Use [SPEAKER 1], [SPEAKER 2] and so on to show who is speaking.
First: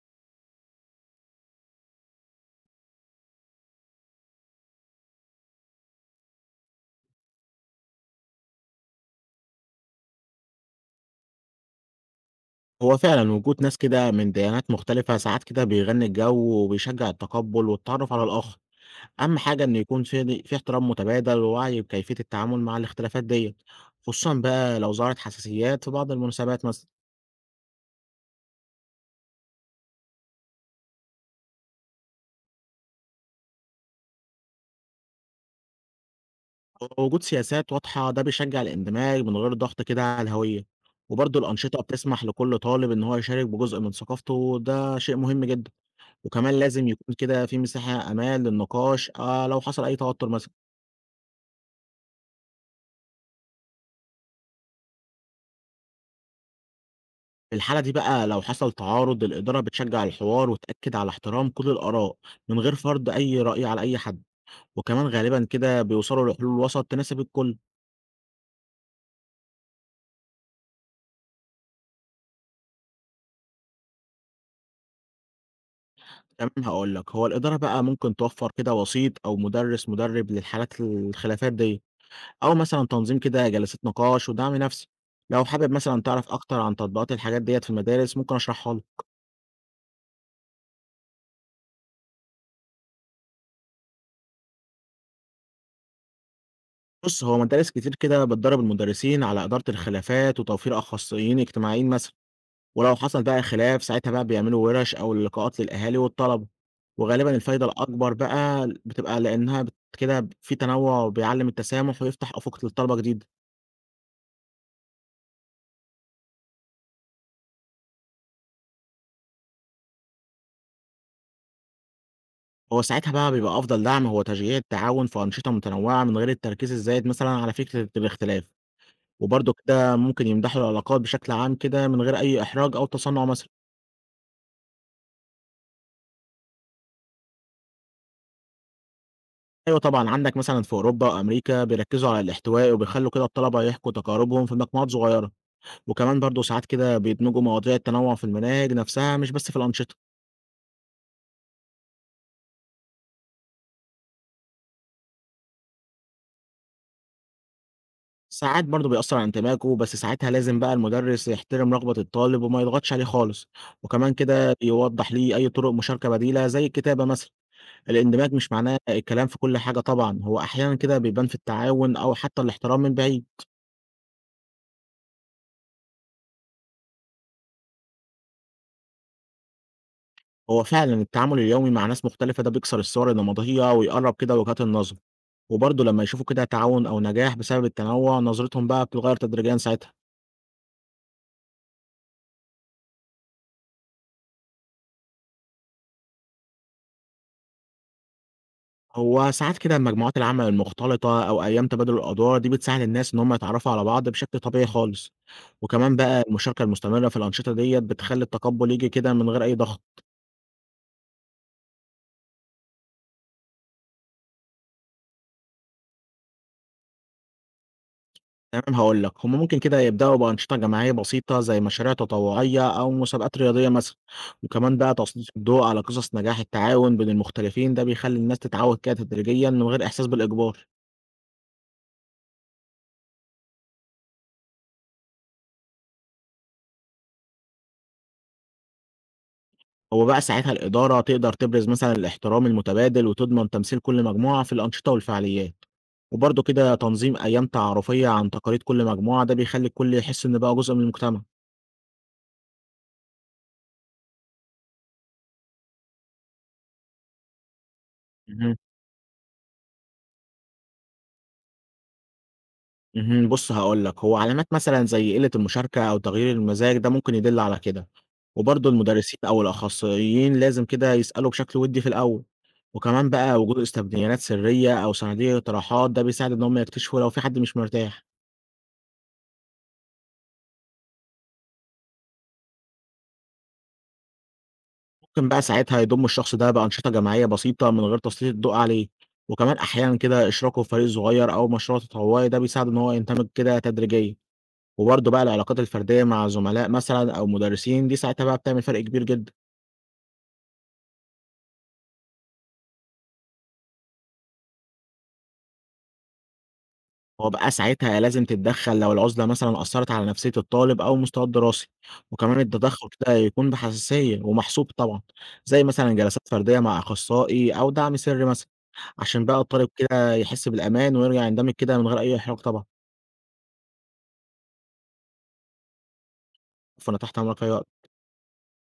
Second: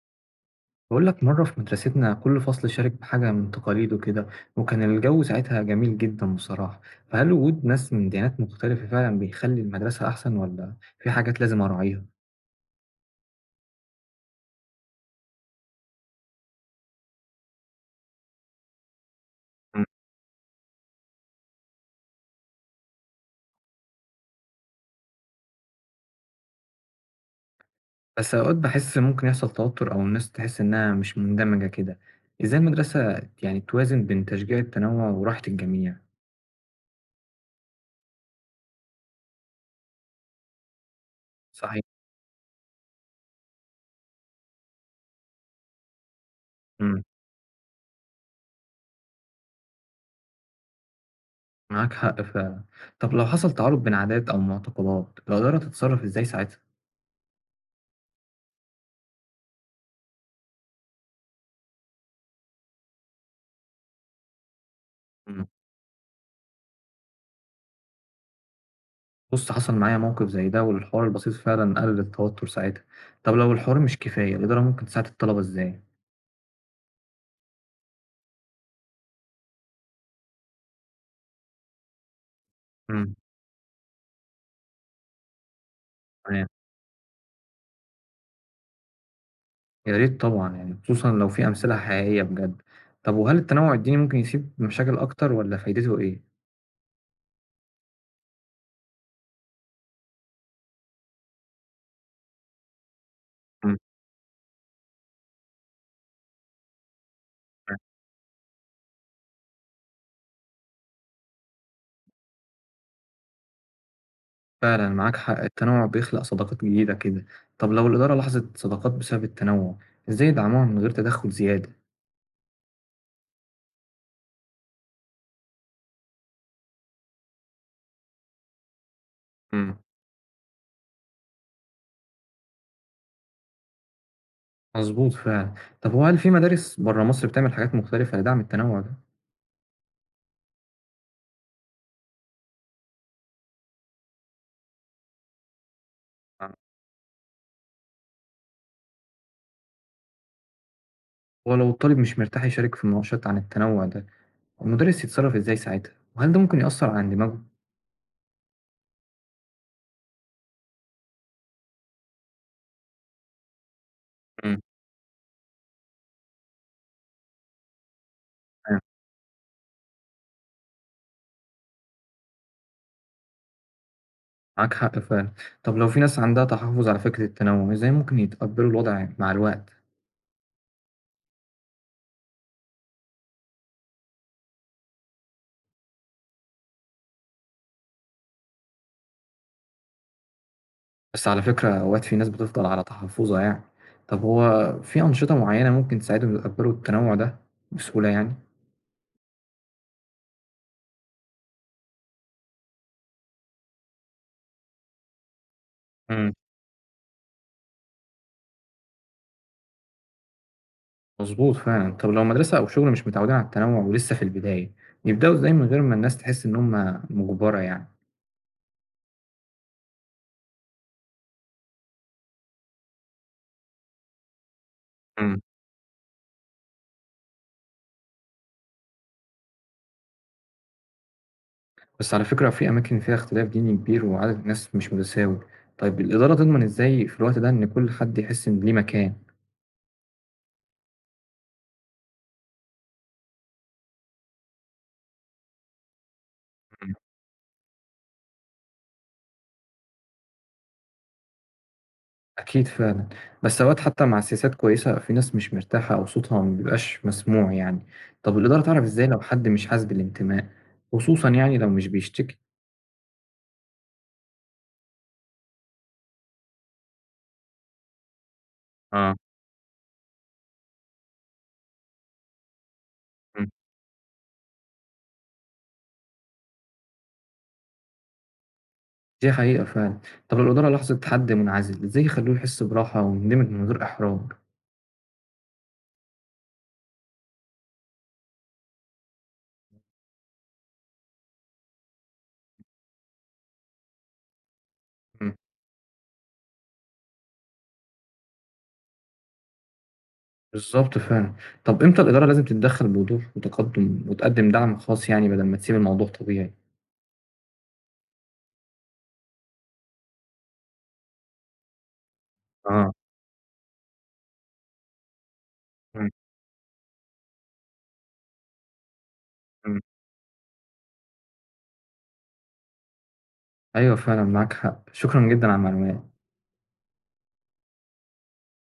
[SPEAKER 1] بقول لك مرة في مدرستنا كل فصل شارك بحاجة من تقاليده كده، وكان الجو ساعتها جميل جدا بصراحة. فهل وجود ناس من ديانات مختلفة فعلا بيخلي المدرسة أحسن ولا في حاجات لازم أراعيها؟
[SPEAKER 2] هو فعلًا وجود ناس كده من ديانات مختلفة ساعات كده بيغني الجو وبيشجّع التقبُّل والتعرُّف على الآخر، أهم حاجة إن
[SPEAKER 1] مم.
[SPEAKER 2] يكون في احترام متبادل ووعي بكيفية التعامل مع الاختلافات ديّة، خصوصًا بقى لو ظهرت حساسيات في بعض المناسبات مثلًا.
[SPEAKER 1] بس أوقات بحس ممكن يحصل توتر أو الناس تحس إنها مش مندمجة كده. إزاي المدرسة يعني توازن بين تشجيع التنوع وراحة الجميع؟
[SPEAKER 2] وجود سياسات واضحة ده بيشجّع الاندماج من غير ضغط كده على الهوية، وبرضه الأنشطة
[SPEAKER 1] صحيح.
[SPEAKER 2] بتسمح لكل طالب إن هو يشارك بجزء من ثقافته ده شيء مهم جدًا، وكمان لازم
[SPEAKER 1] مم.
[SPEAKER 2] يكون كده في مساحة أمان للنقاش لو حصل أي توتُّر مثلًا.
[SPEAKER 1] معاك حق فعلا. طب لو حصل تعارض بين عادات أو معتقدات الإدارة تتصرف إزاي ساعتها؟
[SPEAKER 2] في الحالة دي بقى لو حصل تعارض الإدارة بتشجع الحوار وتأكد على احترام كل الآراء من غير فرض أي رأي على أي حد، وكمان غالبا كده بيوصلوا لحلول وسط تناسب الكل.
[SPEAKER 1] بُص، حصل معايا موقف زي ده، والحوار البسيط فعلًا قلل التوتر ساعتها. طب لو الحوار مش كفاية، الإدارة ممكن تساعد الطلبة إزاي؟
[SPEAKER 2] كمان هقول لك هو الإدارة بقى ممكن توفر كده وسيط أو مدرس مدرب للحالات الخلافات دي، أو مثلا
[SPEAKER 1] إمم.
[SPEAKER 2] تنظيم كده جلسات نقاش ودعم نفسي. لو حابب مثلا تعرف
[SPEAKER 1] تمام،
[SPEAKER 2] أكتر عن تطبيقات الحاجات ديت في المدارس ممكن أشرحها لك.
[SPEAKER 1] يا ريت طبعًا يعني، خصوصًا لو في أمثلة حقيقية بجد. طب وهل التنوع الديني ممكن يسيب مشاكل أكتر والّا فايدته إيه؟
[SPEAKER 2] بص هو مدارس كتير كده بتدرب المدرسين على إدارة الخلافات وتوفير أخصائيين اجتماعيين مثلا، ولو حصل بقى
[SPEAKER 1] إمم،
[SPEAKER 2] خلاف ساعتها بقى بيعملوا ورش أو لقاءات للأهالي والطلبة، وغالبًا الفايدة
[SPEAKER 1] تمام.
[SPEAKER 2] الأكبر بقى بتبقى لإنها بت كده ب في تنوُّع بيعلّم التسامح ويفتح آفاق للطلبة جديدة.
[SPEAKER 1] فعلًا معاك حق، التنوع بيخلق صداقات جديدة كده. طب لو الإدارة لاحظت صداقات بسبب التنوع، إزاي يدعموها من غير تدخل زيادة؟
[SPEAKER 2] هو ساعتها بقى بيبقى أفضل دعم هو تشجيع التعاون في أنشطة متنوعة من غير التركيز الزايد مثلًا على فكرة الاختلاف، وبرضه
[SPEAKER 1] إمم.
[SPEAKER 2] كده ممكن يمدحوا العلاقات بشكل عام كده من غير أي إحراج أو تصنُّع مثلًا.
[SPEAKER 1] مضبوط فعلًا. طب وهل في مدارس برّه مصر بتعمل حاجات مختلفة لدعم التنوع ده؟
[SPEAKER 2] أيوه طبعًا عندك مثلًا في أوروبا وأمريكا بيركّزوا على الاحتواء وبيخلّوا كده الطلبة يحكوا تجاربهم في مجموعات صغيرة. وكمان برضه ساعات كده بيدمجوا مواضيع التنوع في المناهج نفسها مش بس في الأنشطة.
[SPEAKER 1] ولو الطالب مش مرتاح يشارك في مناقشات عن التنوع ده المدرس يتصرف ازاي ساعتها، وهل ده ممكن يأثر على اندماجه؟
[SPEAKER 2] ساعات برضه بيأثر على انتماكه، بس ساعتها لازم بقى المدرس يحترم رغبة الطالب وما يضغطش عليه خالص، وكمان كده
[SPEAKER 1] مم.
[SPEAKER 2] يوضح ليه أي طرق مشاركة بديلة زي الكتابة مثلا. الاندماج مش
[SPEAKER 1] آه،
[SPEAKER 2] معناه الكلام في كل حاجة طبعا، هو أحيانا كده بيبان في التعاون أو حتى الاحترام من بعيد.
[SPEAKER 1] معاك حق فعلا. طب لو في ناس عندها تحفظ على فكرة التنوع ازاي ممكن يتقبلوا الوضع مع الوقت؟
[SPEAKER 2] هو فعلا التعامل اليومي مع ناس مختلفة ده بيكسر الصور النمطية ويقرب كده وجهات النظر، وبرضه لما يشوفوا كده تعاون أو نجاح بسبب التنوع نظرتهم بقى بتتغير تدريجيا ساعتها.
[SPEAKER 1] بس على فكرة اوقات في ناس بتفضل على تحفظها يعني. طب هو في أنشطة معينة ممكن تساعدهم يتقبلوا التنوع ده بسهولة يعني؟
[SPEAKER 2] هو ساعات كده مجموعات العمل المختلطة أو أيام تبادل الأدوار دي بتساعد الناس إن هم يتعرفوا على بعض بشكل طبيعي خالص، وكمان بقى
[SPEAKER 1] مم.
[SPEAKER 2] المشاركة المستمرة في الأنشطة ديت بتخلي التقبل يجي كده من غير أي ضغط.
[SPEAKER 1] مظبوط فعلا. طب لو مدرسة أو شغل مش متعودين على التنوع ولسه في البداية يبدأوا ازاي من غير ما الناس تحس إن هم مجبرة يعني؟
[SPEAKER 2] تمام هقول لك هم ممكن كده يبدأوا بأنشطة جماعية بسيطة زي مشاريع تطوعية أو مسابقات رياضية مثلا، وكمان بقى تسليط
[SPEAKER 1] مم.
[SPEAKER 2] الضوء على قصص نجاح التعاون بين المختلفين ده بيخلي الناس تتعود كده تدريجيا من غير إحساس بالإجبار.
[SPEAKER 1] بس على فكرة في أماكن فيها اختلاف ديني كبير وعدد الناس مش متساوي. طيب الإدارة تضمن إزاي في الوقت ده إن كل حد يحس إن ليه مكان؟
[SPEAKER 2] هو بقى ساعتها الإدارة تقدر تبرز مثلًا الاحترام المتبادل، وتضمن تمثيل كل مجموعة في الأنشطة والفعاليات، وبرضه كده
[SPEAKER 1] مم.
[SPEAKER 2] تنظيم أيام تعارفية عن تقاليد كل مجموعة، ده بيخلّي الكل يحس إن بقى جزء من المجتمع.
[SPEAKER 1] أكيد فعلا. بس أوقات حتى مع سياسات كويسة في ناس مش مرتاحة أو صوتها مبيبقاش مسموع يعني. طب
[SPEAKER 2] اهم.
[SPEAKER 1] الإدارة تعرف إزاي لو حد مش حاسس بالانتماء، خصوصا يعني لو مش بيشتكي؟
[SPEAKER 2] اهم، بُص هاقول لك، هو علامات مثلًا زي قلة المشاركة أو تغيير المزاج ده ممكن يدل على كده، وبرضه
[SPEAKER 1] اه.
[SPEAKER 2] المدرسين أو الأخصائيين لازم كده يسألوا بشكل ودي في الأول، وكمان بقى
[SPEAKER 1] مم.
[SPEAKER 2] وجود استبدينات سرية أو صناديق اقتراحات ده بيساعد إن هم يكتشفوا لو في حد مش مرتاح.
[SPEAKER 1] دي حقيقة فعلا. طب لو الإدارة لاحظت حد منعزل إزاي يخلوه يحس براحة ويندمج من غير إحراج؟
[SPEAKER 2] ممكن بقى ساعتها يضم الشخص ده بأنشطة جماعية بسيطة من غير تسليط الضوء عليه، وكمان أحيانا كده إشراكه في فريق صغير أو مشروع تطوعي ده بيساعده إن هو يندمج كده تدريجيا، وبرضه بقى
[SPEAKER 1] مم.
[SPEAKER 2] العلاقات الفردية مع زملاء مثلا أو مدرسين دي ساعتها بقى بتعمل فرق كبير جدا.
[SPEAKER 1] بالظبط فعلا. طب امتى الإدارة لازم تتدخل بوضوح وتقدم دعم خاص يعني بدل ما تسيب الموضوع طبيعي؟
[SPEAKER 2] هو بقى ساعتها لازم تتدخل لو العزلة مثلا أثرت على نفسية الطالب أو مستواه الدراسي، وكمان
[SPEAKER 1] اه.
[SPEAKER 2] التدخل كده يكون بحساسية ومحسوب طبعا، زي مثلا
[SPEAKER 1] مم.
[SPEAKER 2] جلسات فردية مع أخصائي أو دعم سري مثلا، عشان بقى الطالب
[SPEAKER 1] مم.
[SPEAKER 2] كده يحس بالأمان ويرجع يندمج كده من غير أي إحراج طبعا.
[SPEAKER 1] أيوه فعلا معاك حق، شكرا جدا على المعلومات.
[SPEAKER 2] فأنا تحت أمرك في أي وقت.